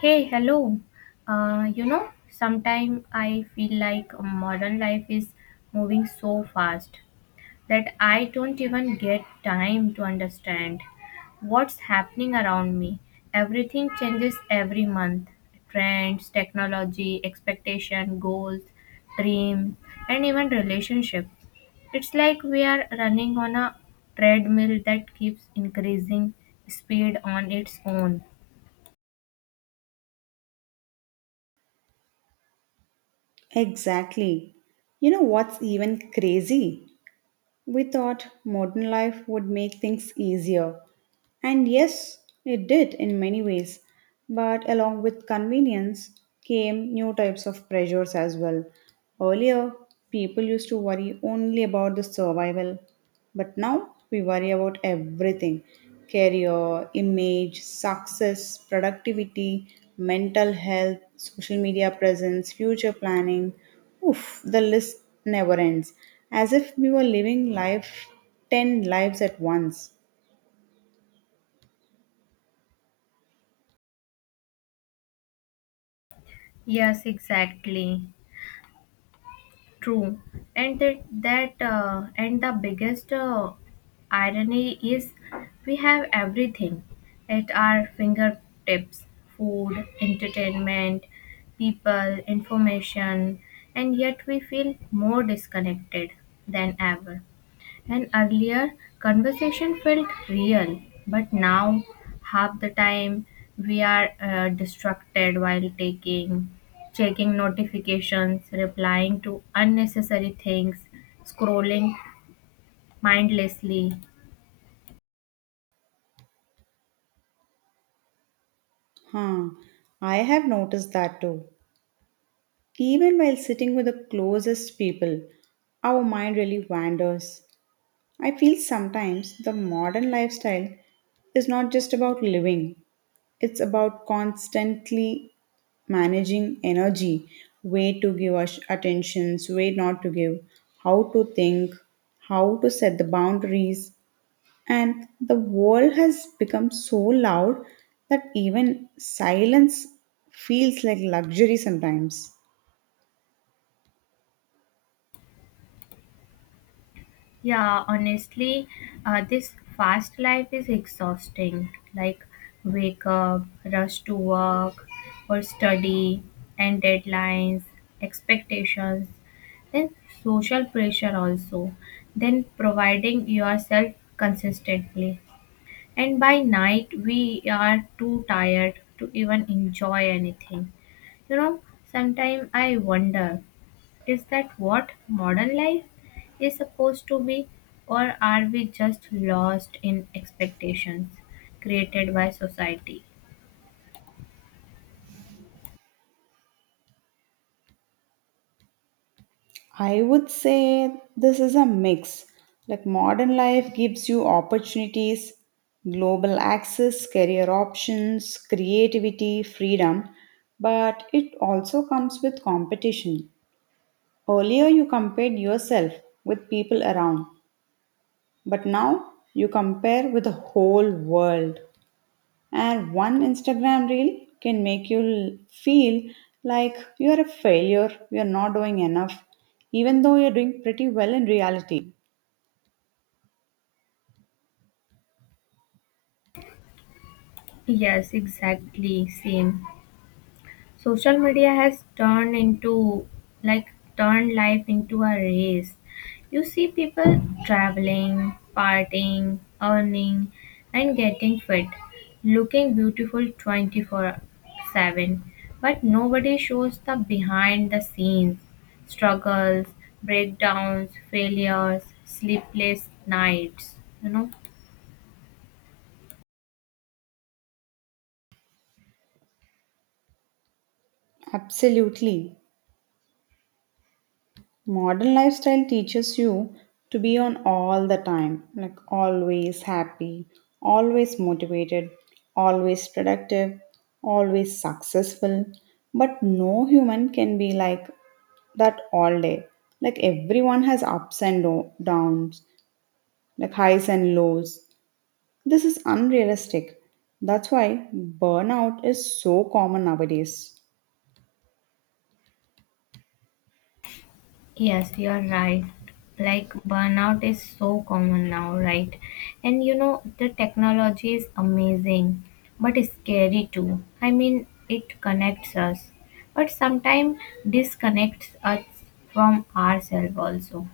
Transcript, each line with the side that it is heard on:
left: Hey, hello. Sometimes I feel like modern life is moving so fast that I don't even get time to understand what's happening around me. Everything changes every month. Trends, technology, expectation, goals, dreams, and even relationships. It's like we are running on a treadmill that keeps increasing speed on its own.
right: Exactly. You know what's even crazy? We thought modern life would make things easier, and yes, it did in many ways. But along with convenience came new types of pressures as well. Earlier, people used to worry only about the survival. But now, we worry about everything: career, image, success, productivity, mental health, social media presence, future planning. Oof, the list never ends. As if we were living life 10 lives at once.
left: Yes, exactly. True, and that, that and the biggest irony is we have everything at our fingertips: food, entertainment, people, information, and yet we feel more disconnected than ever. And earlier, conversation felt real, but now, half the time, we are distracted while checking notifications, replying to unnecessary things, scrolling mindlessly.
right: Huh, I have noticed that too. Even while sitting with the closest people, our mind really wanders. I feel sometimes the modern lifestyle is not just about living, it's about constantly managing energy, where to give us attentions, where not to give, how to think, how to set the boundaries, and the world has become so loud that even silence feels like luxury sometimes.
left: Yeah, honestly, this fast life is exhausting. Like, wake up, rush to work or study, and deadlines, expectations, then social pressure also, then providing yourself consistently. And by night, we are too tired to even enjoy anything. You know, Sometimes I wonder. Is that what modern life is supposed to be, or are we just lost in expectations created by society?
right: I would say this is a mix. Like modern life gives you opportunities, global access, career options, creativity, freedom, but it also comes with competition. Earlier, you compared yourself with people around, but now you compare with the whole world. And one Instagram reel can make you feel like you're a failure, you're not doing enough, even though you're doing pretty well in reality.
left: Yes, exactly, same. Social media has like turned life into a race. You see people traveling, partying, earning, and getting fit, looking beautiful 24/7, but nobody shows the behind the scenes struggles, breakdowns, failures, sleepless nights you know
right: Absolutely. Modern lifestyle teaches you to be on all the time, like always happy, always motivated, always productive, always successful. But no human can be like that all day. Like everyone has ups and downs, like highs and lows. This is unrealistic. That's why burnout is so common nowadays.
left: Yes, you're right. Like burnout is so common now, right? And the technology is amazing, but it's scary too. I mean, it connects us, but sometimes disconnects us from ourselves also.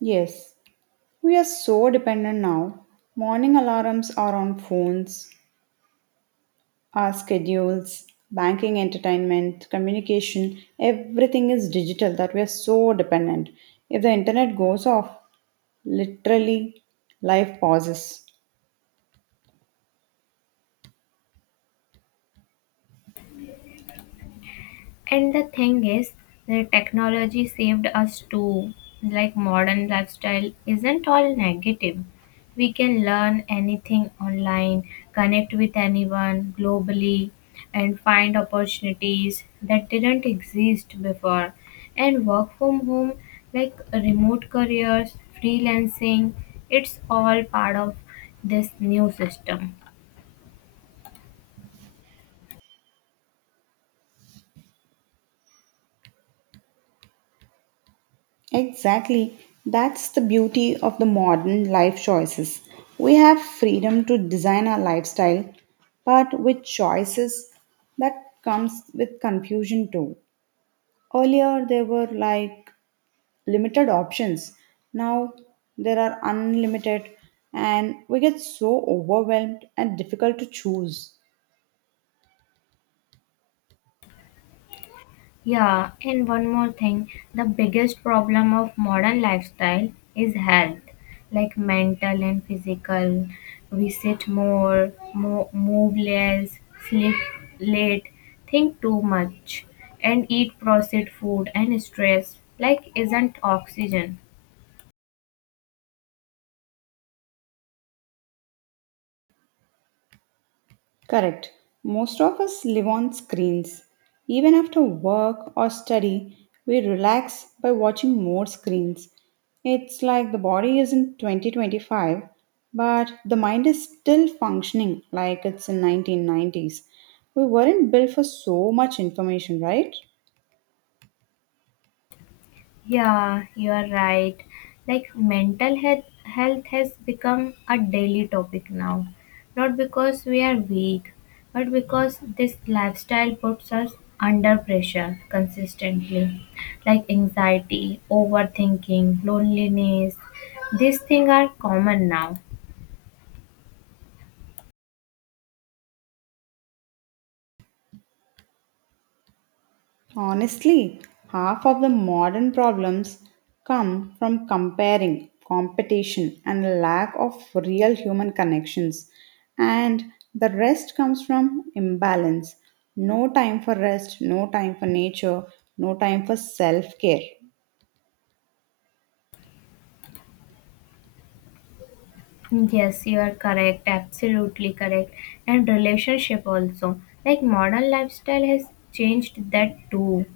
right: Yes, we are so dependent now. Morning alarms are on phones, our schedules, banking, entertainment, communication, everything is digital, that we are so dependent. If the internet goes off, literally life pauses.
left: And the thing is, the technology saved us too. Like modern lifestyle isn't all negative. We can learn anything online, connect with anyone globally, and find opportunities that didn't exist before. And work from home, like remote careers, freelancing, it's all part of this new system.
right: Exactly. That's the beauty of the modern life choices. We have freedom to design our lifestyle, but with choices that comes with confusion too. Earlier there were like limited options. Now there are unlimited and we get so overwhelmed and difficult to choose.
left: Yeah, and one more thing, the biggest problem of modern lifestyle is health, like mental and physical. We sit more, move less, sleep late, think too much, and eat processed food and stress, like isn't oxygen.
right: Correct. Most of us live on screens. Even after work or study, we relax by watching more screens. It's like the body is in 2025, but the mind is still functioning like it's in 1990s. We weren't built for so much information, right?
left: Yeah, you are right. Like mental health has become a daily topic now. Not because we are weak, but because this lifestyle puts us under pressure consistently. Like anxiety, overthinking, loneliness. These things are common now.
right: Honestly, half of the modern problems come from comparing, competition, and a lack of real human connections. And the rest comes from imbalance. No time for rest, no time for nature, no time for self care.
left: Yes, you are correct, absolutely correct. And relationship also. Like modern lifestyle has changed that too.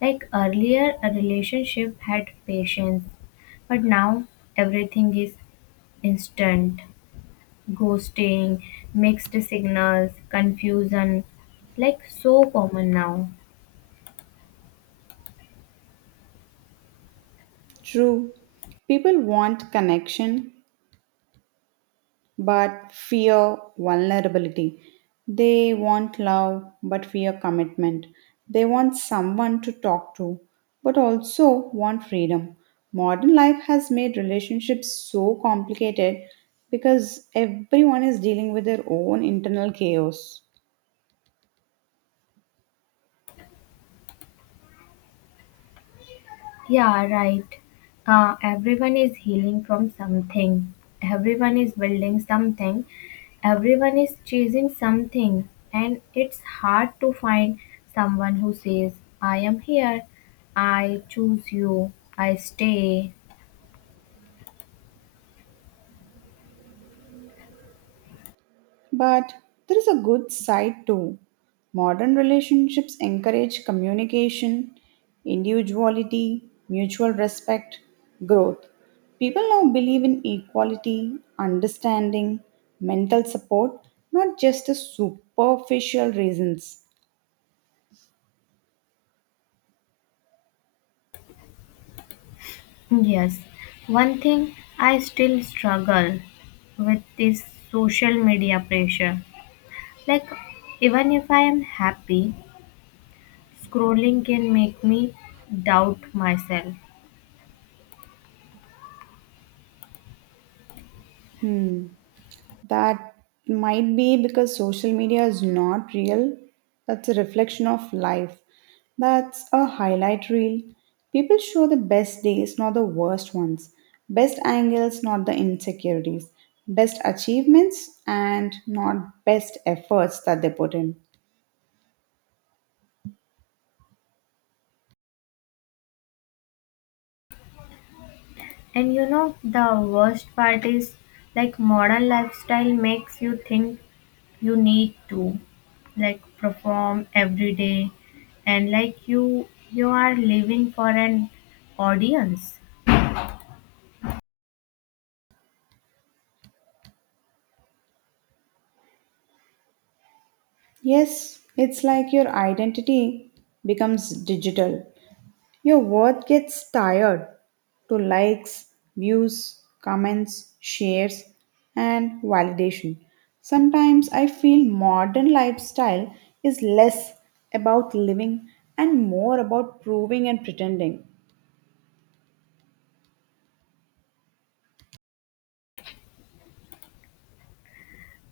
left: Like earlier, a relationship had patience, but now everything is instant. Ghosting, mixed signals, confusion, like so common now.
right: True, people want connection, but fear vulnerability. They want love but fear commitment. They want someone to talk to but also want freedom. Modern life has made relationships so complicated because everyone is dealing with their own internal chaos.
left: Yeah, right. Everyone is healing from something. Everyone is building something. Everyone is chasing something. And it's hard to find someone who says, I am here. I choose you. I stay.
right: But there is a good side too. Modern relationships encourage communication, individuality, mutual respect, growth. People now believe in equality, understanding, mental support, not just the superficial reasons.
left: Yes. One thing I still struggle with is social media pressure. Like, even if I am happy, scrolling can make me doubt myself.
right: Hmm. That might be because social media is not real. That's a reflection of life. That's a highlight reel. People show the best days, not the worst ones. Best angles, not the insecurities. Best achievements, and not best efforts that they put in.
left: And the worst part is like modern lifestyle makes you think you need to like perform every day, and like you are living for an audience.
right: Yes, it's like your identity becomes digital. Your worth gets tired to likes, views, comments, shares, and validation. Sometimes I feel modern lifestyle is less about living and more about proving and pretending.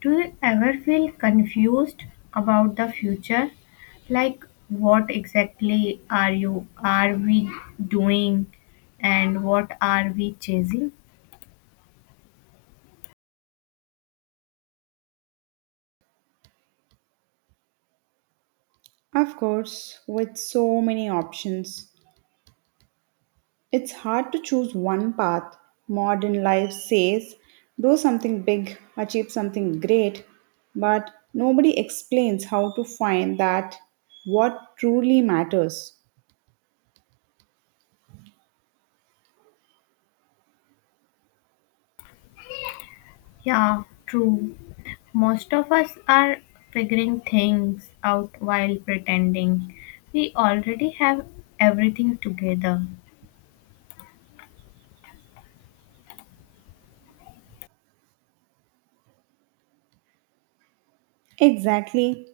left: Do you ever feel confused about the future? Like what exactly are we doing, and what are we chasing?
right: Of course, with so many options, it's hard to choose one path. Modern life says, do something big, achieve something great, but nobody explains how to find that what truly matters.
left: Yeah, true. Most of us are figuring things out while pretending we already have everything together.
right: Exactly.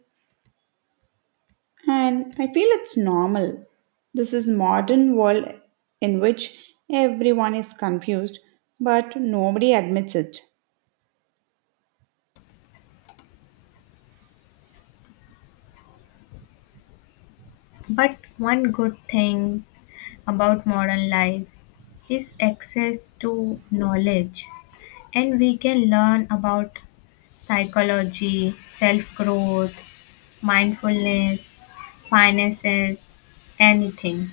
right: And I feel it's normal. This is modern world in which everyone is confused, but nobody admits it.
left: But one good thing about modern life is access to knowledge, and we can learn about psychology, self growth, mindfulness, finances, anything.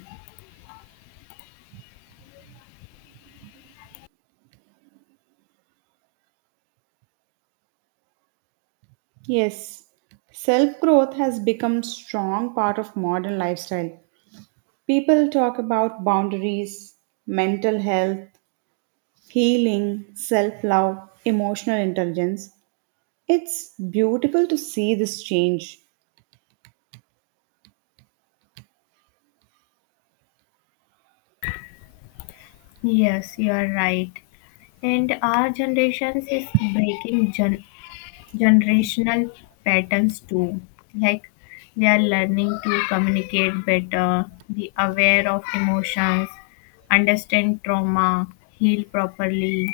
right: Yes, self growth has become strong part of modern lifestyle. People talk about boundaries, mental health, healing, self love, emotional intelligence. It's beautiful to see this change.
left: Yes, you are right. And our generations is breaking generational patterns too. Like we are learning to communicate better, be aware of emotions, understand trauma, heal properly.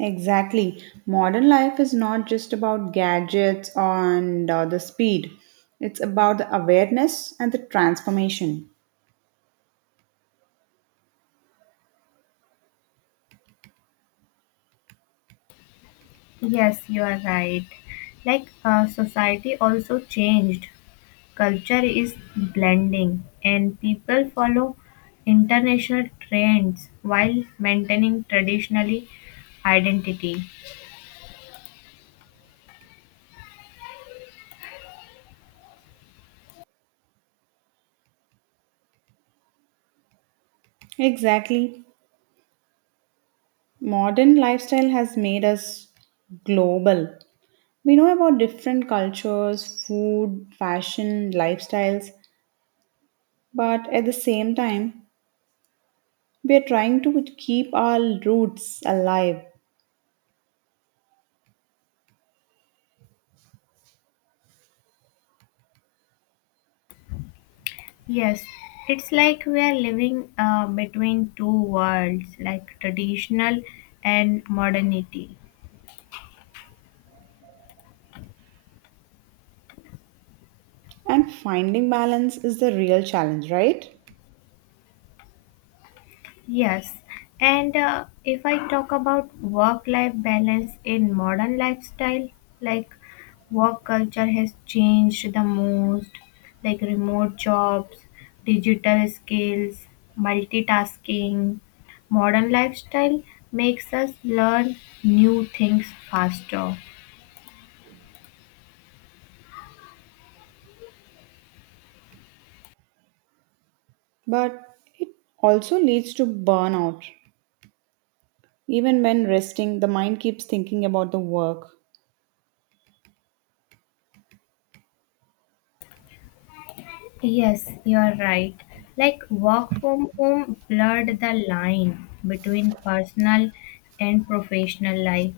right: Exactly. Modern life is not just about gadgets and the speed, it's about the awareness and the transformation.
left: Yes, you are right. Like society also changed. Culture is blending, and people follow international trends while maintaining traditionally identity.
right: Exactly. Modern lifestyle has made us global. We know about different cultures, food, fashion, lifestyles, but at the same time, we are trying to keep our roots alive.
left: Yes, it's like we are living between two worlds, like traditional and modernity.
right: And finding balance is the real challenge, right?
left: Yes, and if I talk about work life balance in modern lifestyle, like work culture has changed the most, like remote jobs, digital skills, multitasking. Modern lifestyle makes us learn new things faster.
right: But it also leads to burnout. Even when resting, the mind keeps thinking about the work.
left: Yes, you're right. Like work from home blurred the line between personal and professional life.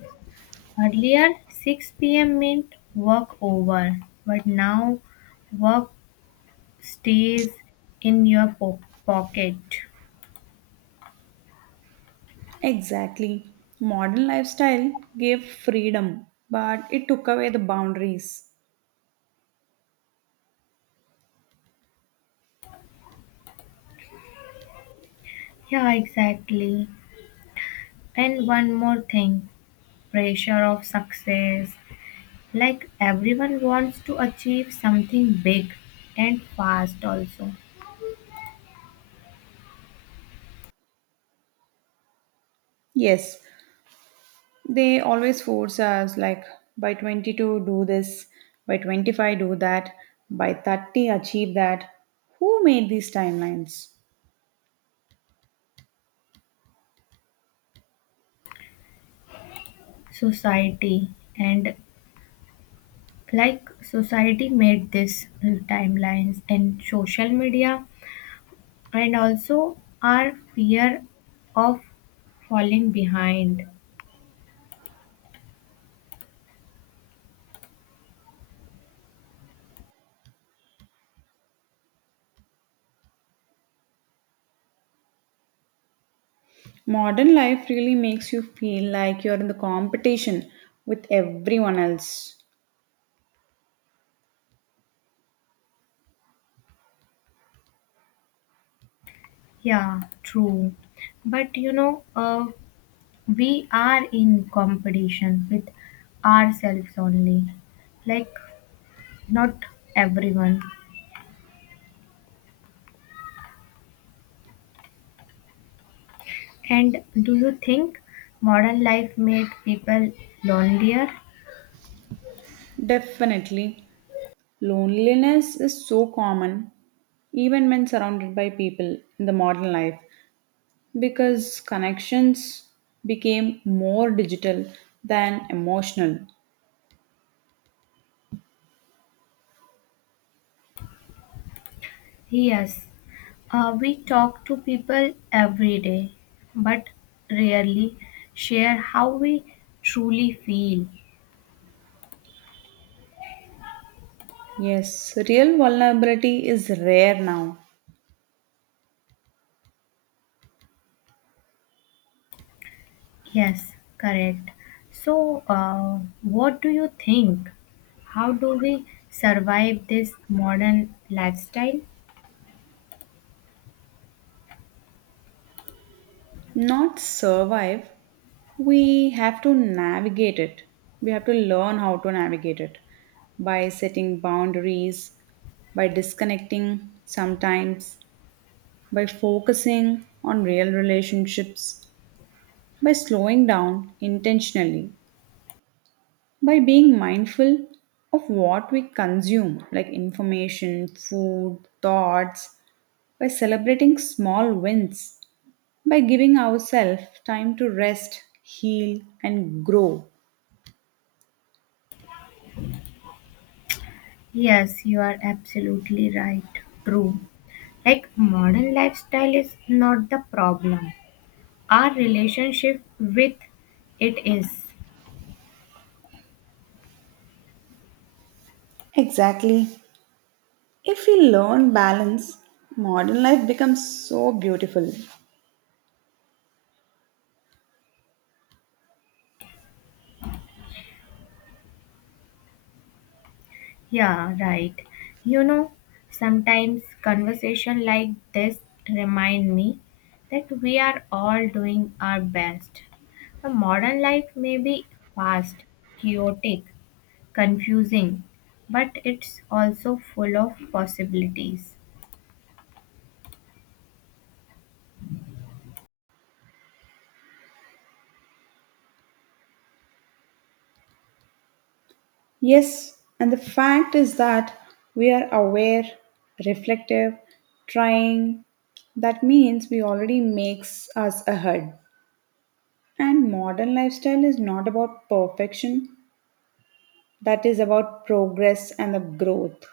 left: Earlier, 6 p.m. meant work over, but now work stays in your pocket.
right: Exactly. Modern lifestyle gave freedom, but it took away the boundaries.
left: Yeah, exactly. And one more thing, pressure of success. Like everyone wants to achieve something big and fast, also.
right: Yes, they always force us like by 22 do this, by 25 do that, by 30 achieve that. Who made these timelines?
left: Society, and like society made this timelines and social media, and also our fear of falling behind.
right: Modern life really makes you feel like you're in the competition with everyone else.
left: Yeah, true. But we are in competition with ourselves only, like not everyone. And do you think modern life made people lonelier?
right: Definitely, loneliness is so common even when surrounded by people in the modern life because connections became more digital than emotional.
left: Yes. We talk to people every day, but rarely share how we truly feel.
right: Yes, real vulnerability is rare now.
left: Yes, correct. So, what do you think? How do we survive this modern lifestyle?
right: Not survive, we have to navigate it. We have to learn how to navigate it by setting boundaries, by disconnecting sometimes, by focusing on real relationships, by slowing down intentionally, by being mindful of what we consume, like information, food, thoughts, by celebrating small wins, by giving ourselves time to rest, heal, and grow.
left: Yes, you are absolutely right. True. Like, modern lifestyle is not the problem, our relationship with it is.
right: Exactly. If we learn balance, modern life becomes so beautiful.
left: Yeah, right. You know, Sometimes conversation like this remind me that we are all doing our best. A modern life may be fast, chaotic, confusing, but it's also full of possibilities.
right: Yes, and the fact is that we are aware, reflective, trying. That means we already makes us ahead. And modern lifestyle is not about perfection, that is about progress and the growth.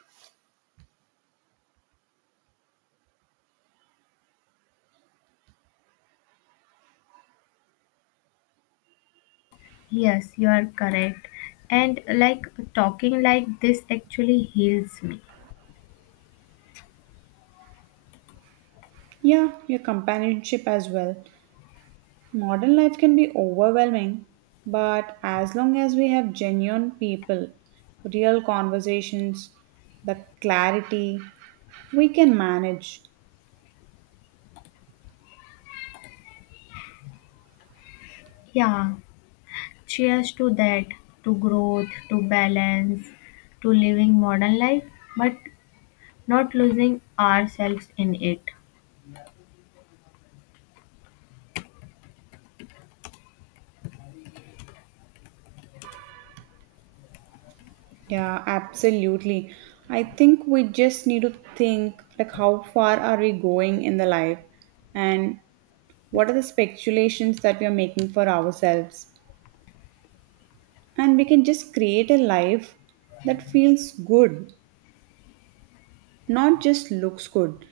left: Yes, you are correct. And like talking like this actually heals me.
right: Yeah, your companionship as well. Modern life can be overwhelming, but as long as we have genuine people, real conversations, the clarity, we can manage.
left: Yeah. Cheers to that, to growth, to balance, to living modern life, but not losing ourselves in it.
right: Yeah, absolutely. I think we just need to think like how far are we going in the life and what are the speculations that we are making for ourselves, and we can just create a life that feels good, not just looks good.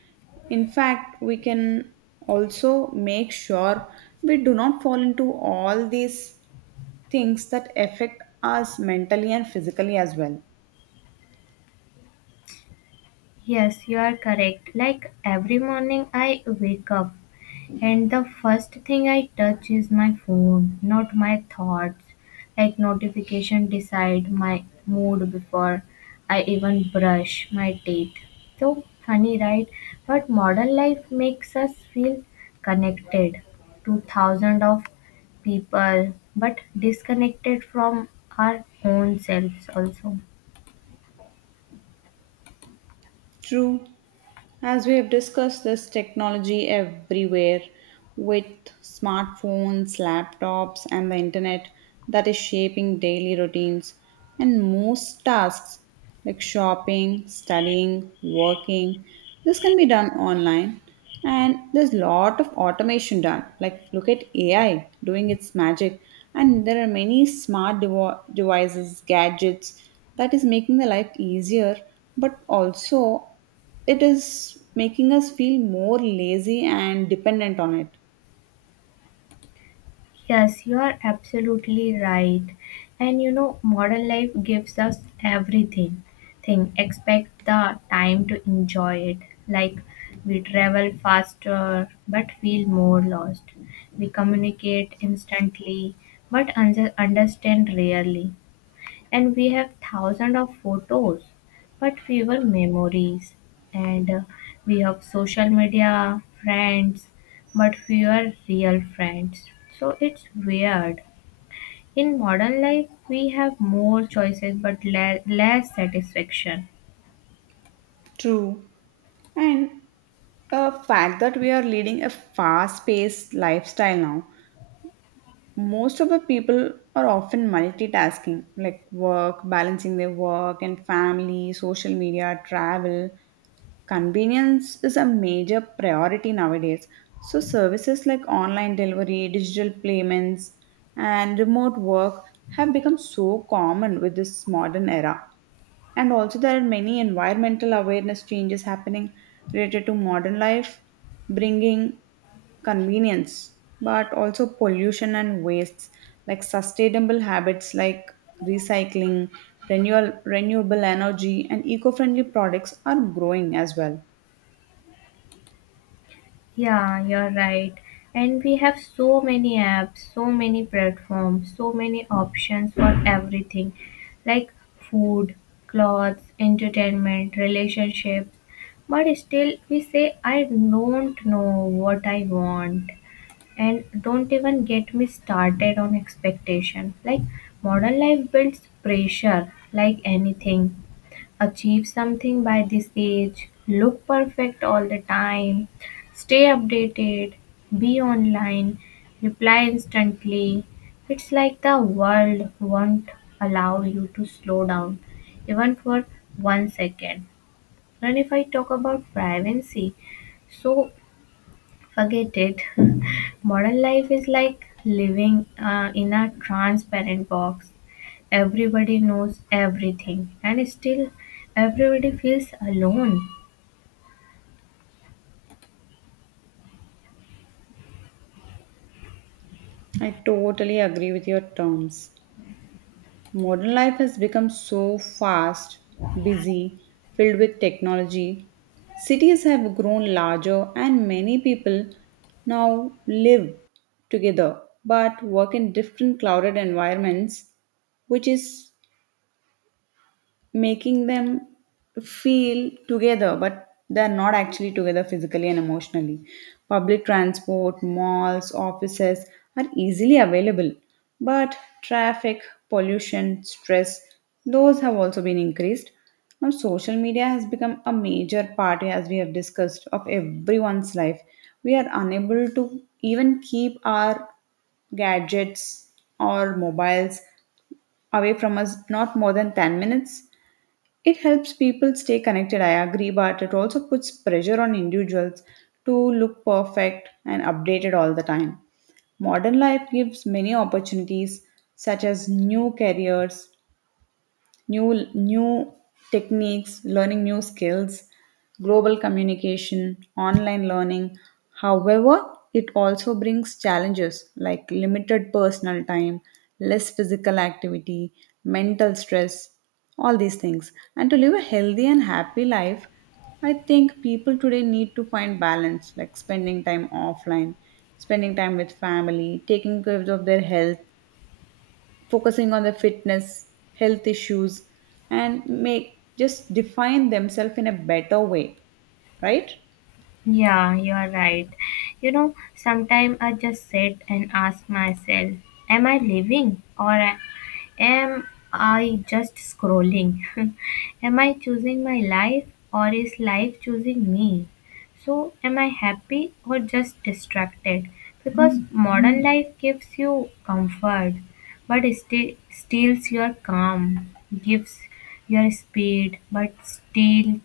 right: In fact, we can also make sure we do not fall into all these things that affect us mentally and physically as well.
left: Yes, you are correct. Like every morning I wake up and the first thing I touch is my phone, not my thoughts. Like notification decide my mood before I even brush my teeth. So funny, right? But modern life makes us feel connected to thousands of people, but disconnected from our own selves also.
right: True. As we have discussed, this technology everywhere with smartphones, laptops, and the internet that is shaping daily routines and most tasks like shopping, studying, working. This can be done online, and there's a lot of automation done. Like, look at AI doing its magic, and there are many smart devices, gadgets that is making the life easier, but also it is making us feel more lazy and dependent on it.
left: Yes, you are absolutely right. And modern life gives us everything. Thing expect the time to enjoy it. Like we travel faster but feel more lost. We communicate instantly but understand rarely, and we have thousands of photos but fewer memories, and we have social media friends but fewer real friends. So it's weird, in modern life we have more choices but less satisfaction.
right: True. And the fact that we are leading a fast paced lifestyle now, most of the people are often multitasking, like work, balancing their work and family, social media, travel. Convenience is a major priority nowadays. So, services like online delivery, digital payments, and remote work have become so common with this modern era. And also, there are many environmental awareness changes happening related to modern life, bringing convenience, but also pollution and wastes, like sustainable habits like recycling, renewal, renewable energy, and eco friendly products are growing as well.
left: Yeah, you're right. And we have so many apps, so many platforms, so many options for everything like food, clothes, entertainment, relationships. But still, we say, I don't know what I want. And don't even get me started on expectation. Like, modern life builds pressure like anything, achieve something by this age, look perfect all the time, stay updated, be online, reply instantly. It's like the world won't allow you to slow down even for one second. And if I talk about privacy, so forget it. Modern life is like living in a transparent box. Everybody knows everything, and still, everybody feels alone.
right: I totally agree with your terms. Modern life has become so fast, busy, filled with technology. Cities have grown larger, and many people now live together but work in different crowded environments, which is making them feel together, but they're not actually together physically and emotionally. Public transport, malls, offices are easily available, but traffic, pollution, stress, those have also been increased. Now, social media has become a major part, as we have discussed, of everyone's life. We are unable to even keep our gadgets or mobiles away from us not more than 10 minutes. It helps people stay connected, I agree, but it also puts pressure on individuals to look perfect and updated all the time. Modern life gives many opportunities, such as new careers, new techniques, learning new skills, global communication, online learning. However, it also brings challenges like limited personal time, less physical activity, mental stress, all these things. And to live a healthy and happy life, I think people today need to find balance, like spending time offline, spending time with family, taking care of their health, focusing on the fitness, health issues, and make just define themselves in a better way, right?
left: Yeah, you are right. Sometimes I just sit and ask myself, am I living, or am I just scrolling? Am I choosing my life, or is life choosing me? So, am I happy or just distracted? Because modern life gives you comfort but steals your calm, gives your speed but steals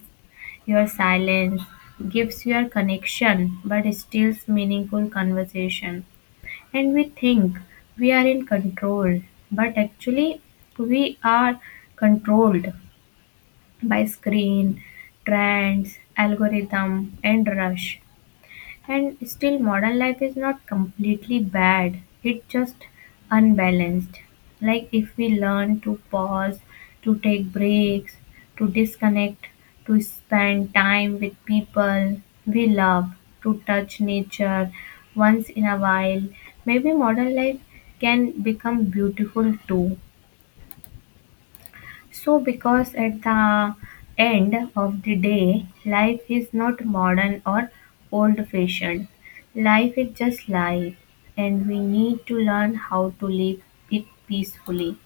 left: your silence, gives your connection but steals meaningful conversation. And we think we are in control, but actually we are controlled by screen, trends, algorithm, and rush. And still, modern life is not completely bad, it's just unbalanced. Like, if we learn to pause, to take breaks, to disconnect, to spend time with people we love, to touch nature once in a while, maybe modern life can become beautiful too. So, because at the end of the day, life is not modern or old fashioned. Life is just life, and we need to learn how to live it peacefully.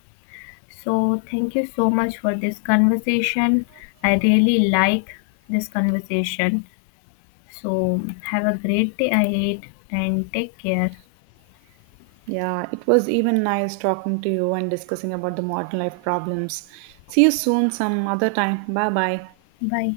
left: So, thank you so much for this conversation. I really like this conversation. So, have a great day ahead and take care.
right: Yeah, it was even nice talking to you and discussing about the modern life problems. See you soon some other time. Bye bye.
left: Bye.